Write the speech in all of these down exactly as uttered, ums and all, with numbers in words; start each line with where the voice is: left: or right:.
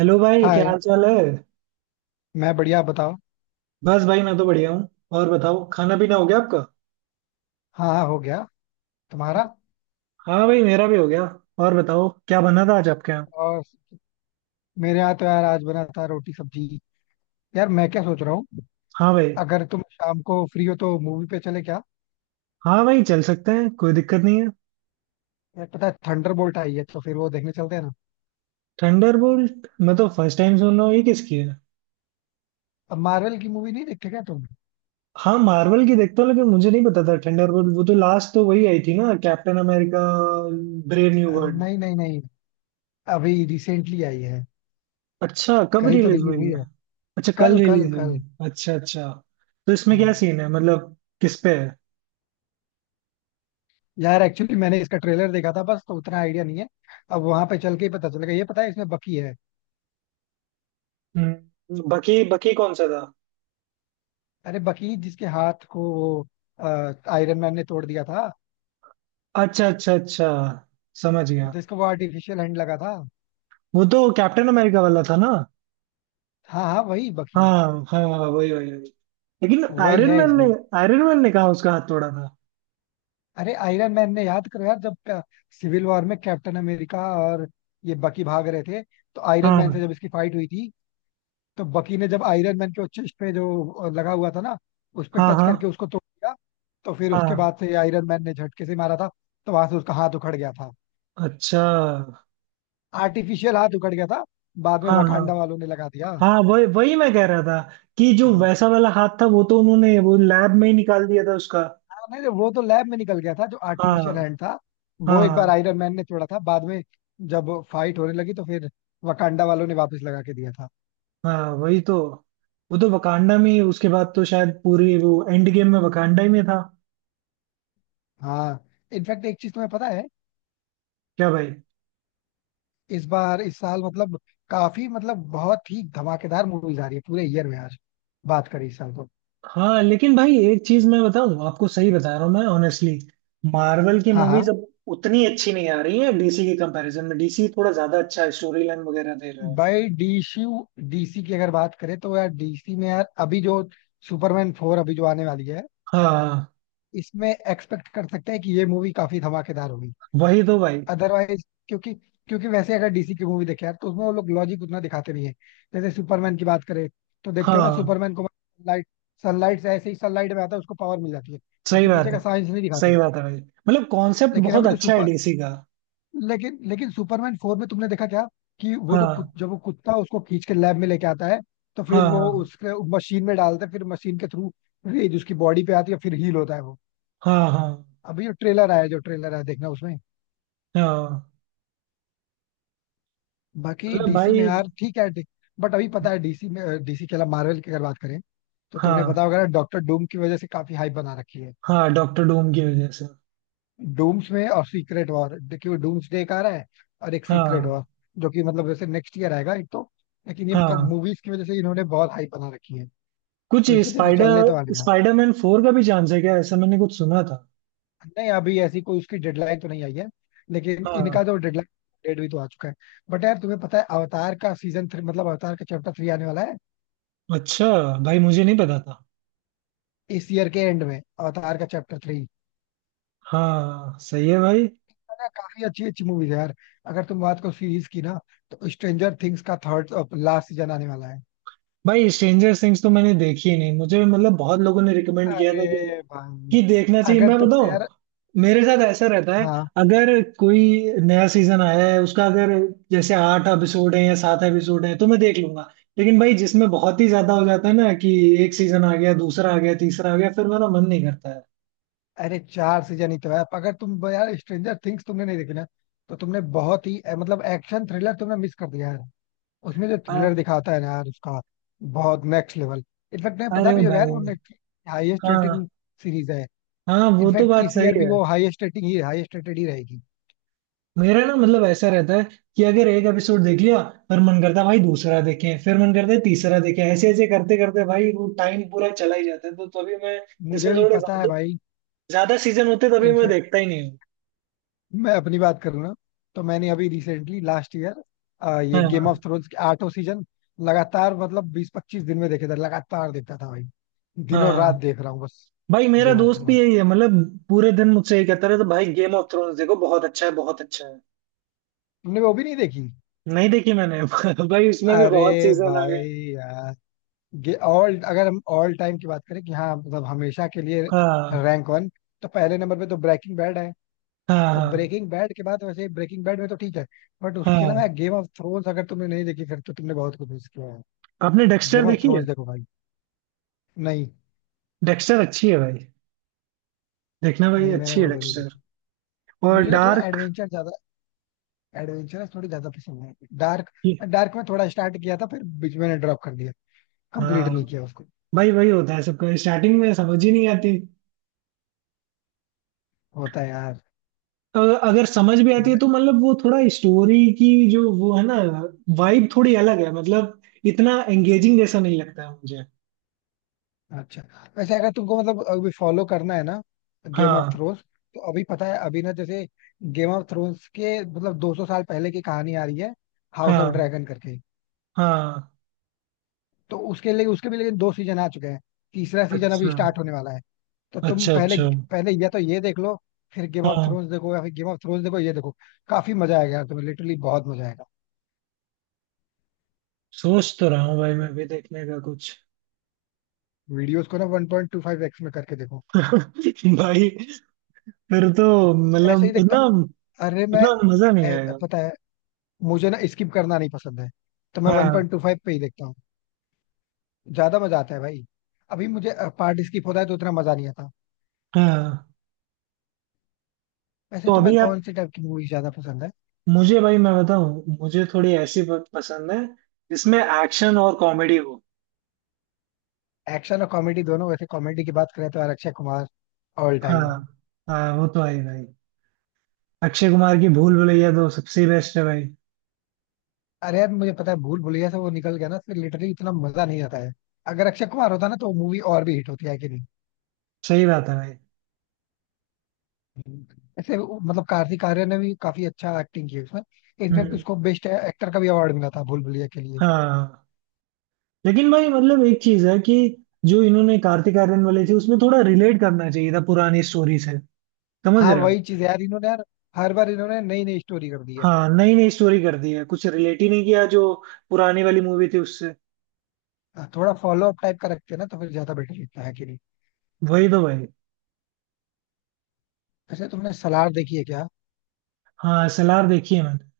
right: Hello भाई, क्या
left: हाय।
right: हाल चाल है?
left: मैं बढ़िया, आप बताओ।
right: बस भाई, मैं तो बढ़िया हूँ। और बताओ, खाना पीना हो गया आपका?
left: हाँ हाँ हो गया। तुम्हारा?
right: हाँ भाई, मेरा भी हो गया। और बताओ, क्या बना था आज आपके यहाँ?
left: और मेरे यहाँ तो यार आज बना था रोटी सब्जी। यार मैं क्या सोच रहा हूँ,
right: हाँ भाई।
left: अगर तुम शाम को फ्री हो तो मूवी पे चले क्या?
right: हाँ भाई, चल सकते हैं, कोई दिक्कत नहीं है।
left: यार पता है थंडरबोल्ट आई है, तो फिर वो देखने चलते हैं ना।
right: थंडरबोल्ट? मैं तो फर्स्ट टाइम सुन रहा हूँ, ये किसकी है?
left: अब मार्वल की मूवी नहीं देखते क्या तुम?
right: हाँ, मार्वल की देखता हूँ, लेकिन मुझे नहीं पता था थंडरबोल्ट। वो तो लास्ट तो वही आई थी ना, Captain America brave new
left: uh,
right: world.
left: नहीं नहीं नहीं, अभी रिसेंटली आई है।
right: अच्छा, कब
left: कल ही तो
right: रिलीज
left: रिलीज
right: हुई
left: हुई
right: है?
left: है।
right: अच्छा, कल
left: कल कल
right: रिलीज हुई
left: कल।
right: है, अच्छा अच्छा। तो इसमें क्या
left: हम्म।
right: सीन है, मतलब किस पे है?
left: यार एक्चुअली मैंने इसका ट्रेलर देखा था बस, तो उतना आइडिया नहीं है। अब वहां पे चल के ही पता चलेगा। ये पता है इसमें बकी है।
right: हम्म, बाकी बाकी कौन सा था?
left: अरे बकीर, जिसके हाथ को वो आयरन मैन ने तोड़ दिया था।
right: अच्छा अच्छा अच्छा, समझ गया।
left: जिसको वो आर्टिफिशियल हैंड लगा था।
right: वो तो कैप्टन अमेरिका वाला था ना?
left: हाँ हाँ वही बकीर।
right: हाँ हाँ हाँ, वही वही वही। लेकिन
left: वही
right: आयरन
left: है
right: मैन ने
left: इसमें।
right: आयरन मैन ने कहा उसका हाथ तोड़ा था।
left: अरे आयरन मैन ने, याद करो यार, जब सिविल वॉर में कैप्टन अमेरिका और ये बकी भाग रहे थे, तो आयरन
right: हाँ
left: मैन से जब इसकी फाइट हुई थी, तो बकी ने जब आयरन मैन के चेस्ट पे जो लगा हुआ था ना, उस पे
right: हाँ।
left: टच
right: हाँ
left: करके उसको तोड़ दिया। तो फिर उसके
right: हाँ।
left: बाद से आयरन मैन ने झटके से मारा था। तो वहां से उसका हाथ उखड़ गया था।
right: अच्छा।
left: आर्टिफिशियल हाथ उखड़ गया था। बाद में
right: हाँ हाँ
left: वकांडा वालों ने लगा दिया।
right: हाँ, वही वही, मैं कह रहा था कि जो वैसा वाला हाथ था वो तो उन्होंने वो लैब में ही निकाल दिया था उसका।
left: नहीं नहीं, वो तो लैब में निकल गया था जो
right: हाँ
left: आर्टिफिशियल हैंड था। वो एक बार
right: हाँ।
left: आयरन मैन ने छोड़ा था। बाद में जब फाइट होने लगी तो फिर वकांडा वालों ने वापस लगा के दिया था।
right: हाँ वही तो, वो तो वकांडा में ही उसके बाद तो शायद पूरी वो एंड गेम में वकांडा ही में था।
left: हाँ। इनफैक्ट एक चीज तुम्हें पता है?
right: क्या भाई?
left: इस बार इस साल मतलब काफी मतलब बहुत ही धमाकेदार मूवीज आ रही है पूरे ईयर में, आज बात करें इस साल तो।
right: हाँ लेकिन भाई एक चीज मैं बताऊं, आपको सही बता रहा हूँ मैं ऑनेस्टली, मार्वल की
left: हाँ
right: मूवीज
left: हाँ।
right: अब उतनी अच्छी नहीं आ रही है डीसी के कंपैरिजन में। डीसी थोड़ा ज्यादा अच्छा स्टोरी लाइन वगैरह दे रहा है।
left: बाई डीसी। डीसी की अगर बात करें तो यार, डीसी में यार अभी जो सुपरमैन फोर अभी जो आने वाली है,
right: हाँ
left: इसमें एक्सपेक्ट कर सकते हैं कि ये मूवी काफी धमाकेदार होगी।
right: वही तो भाई।
left: अदरवाइज क्योंकि क्योंकि वैसे अगर डीसी की मूवी देखे यार तो उसमें वो लोग लॉजिक उतना दिखाते नहीं है। जैसे सुपरमैन की बात करें, तो देखते हो ना,
right: हाँ
left: सुपरमैन को सनलाइट, सनलाइट से ऐसे ही सनलाइट में आता है उसको पावर मिल जाती है।
right: सही
left: उसके
right: बात
left: पीछे
right: है।
left: का साइंस नहीं दिखाते
right: सही
left: हैं।
right: बात है भाई, मतलब कॉन्सेप्ट
left: लेकिन
right: बहुत
left: अभी जो
right: अच्छा है
left: सुपर
right: डीसी का।
left: लेकिन लेकिन सुपरमैन फोर में तुमने देखा क्या, कि वो जो कुत,
right: हाँ
left: जब वो कुत्ता उसको खींच के लैब में लेके आता है तो फिर वो
right: हाँ
left: उसके मशीन में डालते हैं, फिर मशीन के थ्रू रेज उसकी बॉडी पे आती है फिर हील होता है वो।
right: हाँ हाँ हाँ
left: अभी जो ट्रेलर आया जो ट्रेलर आया देखना उसमें।
right: हाँ।
left: बाकी
right: मतलब
left: डीसी में
right: भाई।
left: यार ठीक है। बट अभी पता है डीसी में, डीसी के अलावा मार्वल की अगर बात करें, तो तुमने
right: हाँ
left: पता होगा ना डॉक्टर डूम की वजह से काफी हाइप बना रखी है।
right: हाँ, डॉक्टर डूम की वजह से।
left: डूम्स में और सीक्रेट वॉर, देखिए डूम्स डे एक आ रहा है और एक सीक्रेट
right: हाँ
left: वॉर, जो कि मतलब जैसे नेक्स्ट ईयर आएगा एक तो। लेकिन ये
right: हाँ।
left: मूवीज की वजह से इन्होंने बहुत हाइप बना रखी है,
right: कुछ
left: तो इस वजह से चलने
right: स्पाइडर
left: तो वाले हैं।
right: स्पाइडरमैन फोर का भी चांस है क्या? ऐसा मैंने कुछ सुना था।
left: नहीं अभी ऐसी कोई उसकी डेडलाइन तो नहीं आई है, लेकिन
right: हाँ।
left: इनका जो डेडलाइन डेट भी तो आ चुका है। बट यार तुम्हें पता है, अवतार का सीजन थ्री मतलब अवतार का चैप्टर थ्री आने वाला है,
right: अच्छा भाई, मुझे नहीं पता था।
left: इस ईयर के एंड में अवतार का चैप्टर थ्री।
right: हाँ सही है भाई।
left: है ना? काफी अच्छी अच्छी मूवीज है यार। अगर तुम बात करो सीरीज की ना, तो स्ट्रेंजर थिंग्स का थर्ड लास्ट सीजन आने वाला है।
right: भाई स्ट्रेंजर थिंग्स तो मैंने देखी ही नहीं, मुझे मतलब बहुत लोगों ने रिकमेंड किया
left: अरे
right: था कि
left: भाई,
right: कि देखना चाहिए।
left: अगर
right: मैं
left: तुमने यार,
right: बताऊं, मेरे साथ ऐसा रहता है,
left: हाँ,
right: अगर कोई नया सीजन आया है उसका, अगर जैसे आठ एपिसोड है या सात एपिसोड है तो मैं देख लूंगा। लेकिन भाई जिसमें बहुत ही ज्यादा हो जाता है ना, कि एक सीजन आ गया, दूसरा आ गया, तीसरा आ गया, फिर मेरा मन नहीं करता है।
left: अरे चार सीजन ही तो है। अगर तुम यार, स्ट्रेंजर थिंग्स तुमने नहीं देखी ना, तो तुमने बहुत ही अ, मतलब एक्शन थ्रिलर तुमने मिस कर दिया यार। उसमें जो थ्रिलर
right: अ-
left: दिखाता है ना यार उसका, बहुत नेक्स्ट लेवल। इनफैक्ट तुम्हें पता
right: अरे
left: भी होगा यार,
right: भाई।
left: वो हाईएस्ट
right: हाँ
left: रेटिंग सीरीज है।
right: हाँ, वो तो
left: इनफैक्ट
right: बात
left: इस
right: सही
left: ईयर भी
right: है।
left: वो हाईएस्ट रेटिंग ही, हाईएस्ट रेटेड ही रहेगी।
right: मेरा ना मतलब ऐसा रहता है कि अगर एक एपिसोड देख लिया, पर मन करता है भाई दूसरा देखें, फिर मन करता है तीसरा देखें, ऐसे ऐसे करते करते भाई वो टाइम पूरा चला ही जाता है, तो तभी मैं
left: मुझे
right: इसमें
left: भी
right: थोड़े
left: पता है
right: ज्यादा
left: भाई।
right: ज्यादा सीजन होते तभी मैं
left: इनफैक्ट
right: देखता ही नहीं हूँ।
left: मैं अपनी बात करूँ ना, तो मैंने अभी रिसेंटली लास्ट ईयर ये गेम
right: हाँ
left: ऑफ थ्रोन्स के आठों सीजन लगातार, मतलब बीस पच्चीस दिन में देखे थे। लगातार देखता था भाई, दिनों रात
right: हाँ
left: देख रहा हूँ बस।
right: भाई, मेरा
left: गेम ऑफ
right: दोस्त भी
left: थ्रोन्स।
right: यही है, मतलब पूरे दिन मुझसे यही कहता रहता है, भाई गेम ऑफ थ्रोन्स देखो, बहुत अच्छा है, बहुत अच्छा है।
left: तुमने वो भी नहीं देखी?
right: नहीं देखी मैंने। भाई उसमें भी
left: अरे
right: बहुत सीजन आ गए।
left: भाई यार, ये ऑल, अगर हम ऑल टाइम की बात करें कि हाँ मतलब हमेशा के लिए
right: हाँ
left: रैंक वन, तो पहले नंबर पे तो ब्रेकिंग बैड है। तो
right: हाँ।
left: ब्रेकिंग बैड के बाद, वैसे ब्रेकिंग बैड में तो ठीक है, बट
right: हाँ
left: उसके अलावा
right: हाँ।
left: गेम ऑफ थ्रोन्स अगर तुमने नहीं देखी, फिर तो तुमने बहुत कुछ मिस किया है।
right: आपने डेक्स्टर
left: गेम ऑफ
right: देखी है?
left: थ्रोन्स देखो भाई। नहीं।
right: डेक्स्टर अच्छी है भाई, देखना भाई,
left: नहीं मैंने
right: अच्छी है
left: वो तो नहीं
right: डेक्स्टर।
left: देखी।
right: और
left: मुझे ना थोड़ा
right: डार्क?
left: एडवेंचर ज्यादा, एडवेंचरस थोड़ी ज्यादा पसंद है। डार्क,
right: ये-
left: डार्क में थोड़ा स्टार्ट किया था फिर बीच में ड्रॉप कर दिया, कंप्लीट
right: हाँ
left: नहीं किया उसको।
right: भाई, वही होता है सबका, स्टार्टिंग में समझ ही नहीं आती।
left: होता है यार।
right: अगर अगर समझ भी आती है तो मतलब वो थोड़ा स्टोरी की जो वो है ना, वाइब थोड़ी अलग है, मतलब इतना एंगेजिंग जैसा नहीं लगता है मुझे।
left: अच्छा। वैसे अगर तुमको मतलब अभी फॉलो करना है ना गेम ऑफ
right: हाँ
left: थ्रोन्स, तो अभी पता है अभी ना, जैसे गेम ऑफ थ्रोन्स के मतलब दो सौ साल पहले की कहानी आ रही है, हाउस ऑफ
right: हाँ।
left: ड्रैगन करके।
right: हाँ,
left: तो उसके लिए, उसके भी लेकिन दो सीजन आ चुके हैं, तीसरा सीजन अभी
right: अच्छा
left: स्टार्ट होने वाला है। तो तुम
right: अच्छा
left: पहले
right: अच्छा।
left: पहले या तो ये देख लो, फिर गेम ऑफ
right: हाँ,
left: थ्रोन्स देखो, या फिर गेम ऑफ थ्रोन्स देखो, ये देखो। काफी मजा आएगा यार तुम्हें, लिटरली बहुत मजा आएगा।
right: सोच तो रहा हूँ भाई मैं भी देखने का कुछ।
left: वीडियोस को ना one point two five x में करके देखो।
right: भाई फिर तो,
left: ऐसे ही
right: मतलब
left: देखता।
right: इतना,
left: अरे मैं,
right: इतना मजा नहीं
left: ऐ-
right: आएगा।
left: पता है, मुझे ना स्किप करना नहीं पसंद है, तो मैं
right: हाँ
left: वन पॉइंट टू फाइव पे ही देखता हूँ, ज्यादा मजा आता है भाई। अभी मुझे पार्ट स्किप होता है तो उतना मजा नहीं आता।
right: हाँ।
left: वैसे
right: तो
left: तुम्हें
right: अभी आप,
left: कौन से टाइप की मूवी ज्यादा पसंद है?
right: मुझे भाई मैं बताऊं, मुझे थोड़ी ऐसी प- पसंद है जिसमें एक्शन और कॉमेडी हो।
left: एक्शन और कॉमेडी दोनों, वैसे कॉमेडी की बात करें तो यार अक्षय कुमार, ऑल टाइम।
right: हाँ हाँ, वो तो है ही भाई। अक्षय कुमार की भूल भुलैया तो सबसे बेस्ट है भाई।
left: अरे यार मुझे पता है, भूल भुलैया से वो निकल गया ना, फिर लिटरली इतना मजा नहीं आता है। अगर अक्षय कुमार होता ना, तो मूवी और भी हिट होती है कि नहीं।
right: सही बात है भाई।
left: ऐसे वो- मतलब कार्तिक आर्यन ने भी काफी अच्छा एक्टिंग की है उसमें। इनफैक्ट
right: हम्म।
left: उसको बेस्ट एक्टर का भी अवार्ड मिला था भूल भुलैया के लिए।
right: हाँ लेकिन भाई, मतलब एक चीज है कि जो इन्होंने कार्तिक आर्यन वाली थी उसमें थोड़ा रिलेट करना चाहिए था पुरानी स्टोरी से, समझ
left: हाँ
right: रहे हो?
left: वही चीज यार, इन्होंने यार हर बार इन्होंने नई नई स्टोरी कर दी है।
right: हाँ, नई नई स्टोरी कर दी है, कुछ रिलेट ही नहीं किया जो पुरानी वाली मूवी थी उससे।
left: हाँ, थोड़ा फॉलो अप टाइप का रखते हैं ना, तो फिर ज्यादा बेटर लगता है कि नहीं।
right: वही तो भाई।
left: वैसे तुमने सलार देखी है क्या?
right: हाँ सलार देखी है मैंने।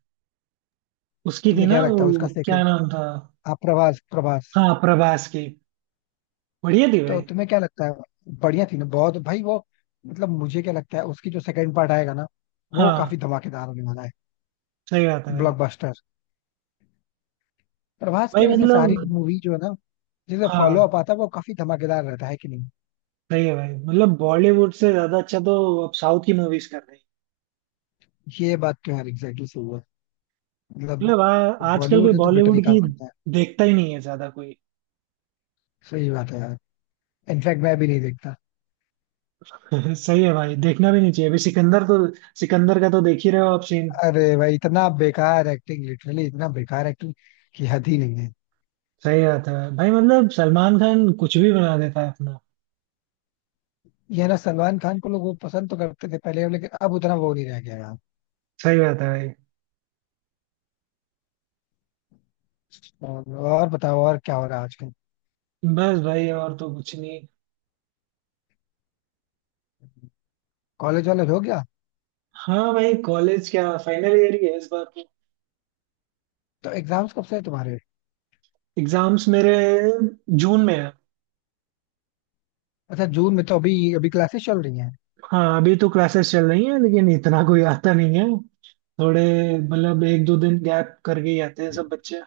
right: उसकी थी
left: तुम्हें
right: ना,
left: क्या लगता है उसका
right: वो क्या
left: सेकंड?
right: नाम था?
left: हाँ, प्रभास प्रभास।
right: हाँ प्रभास की, बढ़िया थी
left: तो
right: भाई।
left: तुम्हें क्या लगता है? बढ़िया थी ना बहुत, भाई वो। मतलब मुझे क्या लगता है उसकी जो सेकंड पार्ट आएगा ना, वो काफी
right: हाँ
left: धमाकेदार होने वाला है।
right: सही बात है भाई।
left: ब्लॉकबस्टर। प्रभास
right: भाई
left: की वैसे सारी
right: मतलब,
left: मूवी जो है ना, जैसे फॉलो
right: हाँ
left: अप आता है वो काफी धमाकेदार रहता है कि नहीं।
right: सही है भाई, मतलब बॉलीवुड से ज्यादा अच्छा तो अब साउथ की मूवीज कर रही है।
left: ये बात तो यार एग्जैक्टली सही है। मतलब
right: मतलब आ- आजकल कोई
left: बॉलीवुड है तो बेटर
right: बॉलीवुड
left: ही काम
right: की
left: करता है।
right: देखता ही नहीं है ज्यादा कोई।
left: सही बात है यार, इनफैक्ट मैं भी नहीं देखता।
right: सही है भाई, देखना भी नहीं चाहिए। अभी सिकंदर तो, सिकंदर का तो देख ही रहे हो आप सीन।
left: अरे भाई, इतना बेकार एक्टिंग, लिटरली इतना बेकार एक्टिंग की हद ही नहीं है।
right: सही बात है भाई, भाई, मतलब सलमान खान कुछ भी बना देता है अपना।
left: ये है ना, सलमान खान को लोग वो पसंद तो करते थे पहले, लेकिन अब उतना वो नहीं रह गया यार।
right: सही बात है भाई।
left: और और बताओ, और क्या हो रहा है आजकल।
right: बस भाई और तो कुछ नहीं।
left: कॉलेज वॉलेज हो गया?
right: हाँ भाई, कॉलेज क्या, फाइनल ईयर ही है इस बार तो।
left: तो एग्जाम्स कब से है तुम्हारे?
right: एग्जाम्स मेरे जून में है।
left: अच्छा जून में, तो अभी अभी क्लासेस चल रही हैं।
right: हाँ, अभी तो क्लासेस चल रही हैं लेकिन इतना कोई आता नहीं है थोड़े, मतलब एक दो दिन गैप करके ही आते हैं सब बच्चे।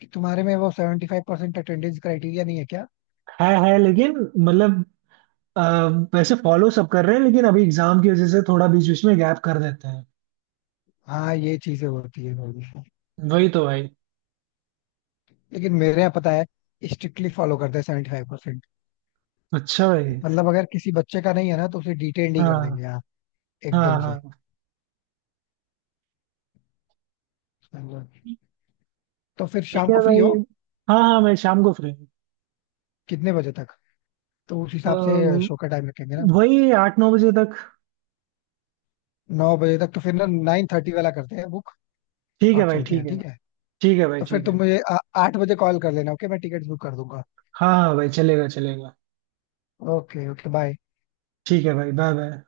left: कि तुम्हारे में वो seventy five percent attendance criteria नहीं है क्या?
right: है है लेकिन, मतलब, अ, वैसे फॉलो सब कर रहे हैं लेकिन अभी एग्जाम की वजह से थोड़ा बीच बीच में गैप कर देते हैं।
left: हाँ ये चीजें होती है थोड़ी सी।
right: वही तो भाई।
left: लेकिन मेरे यहाँ पता है, स्ट्रिक्टली फॉलो करते हैं सेवेंटी फाइव परसेंट।
right: अच्छा भाई।
left: मतलब अगर किसी बच्चे का नहीं है ना, तो उसे डिटेन ही कर
right: हाँ
left: देंगे यार,
right: हाँ
left: एकदम से।
right: हाँ।
left: समझो। तो फिर
right: ठीक
left: शाम
right: है
left: को फ्री हो?
right: भाई, हाँ हाँ मैं शाम को फ्री हूँ।
left: कितने बजे तक, तो उस
right: अ,
left: हिसाब से शो का टाइम रखेंगे ना।
right: वही आठ नौ बजे तक।
left: नौ बजे तक? तो फिर ना नाइन थर्टी वाला करते हैं बुक,
right: ठीक है
left: और
right: भाई
left: चलते हैं,
right: ठीक है।
left: ठीक है?
right: ठीक है भाई
left: तो फिर
right: ठीक
left: तुम
right: है।
left: मुझे आ- आठ बजे कॉल कर लेना ओके, मैं टिकट बुक कर दूंगा।
right: हाँ हाँ भाई, चलेगा चलेगा।
left: Okay okay bye.
right: ठीक है भाई, बाय बाय।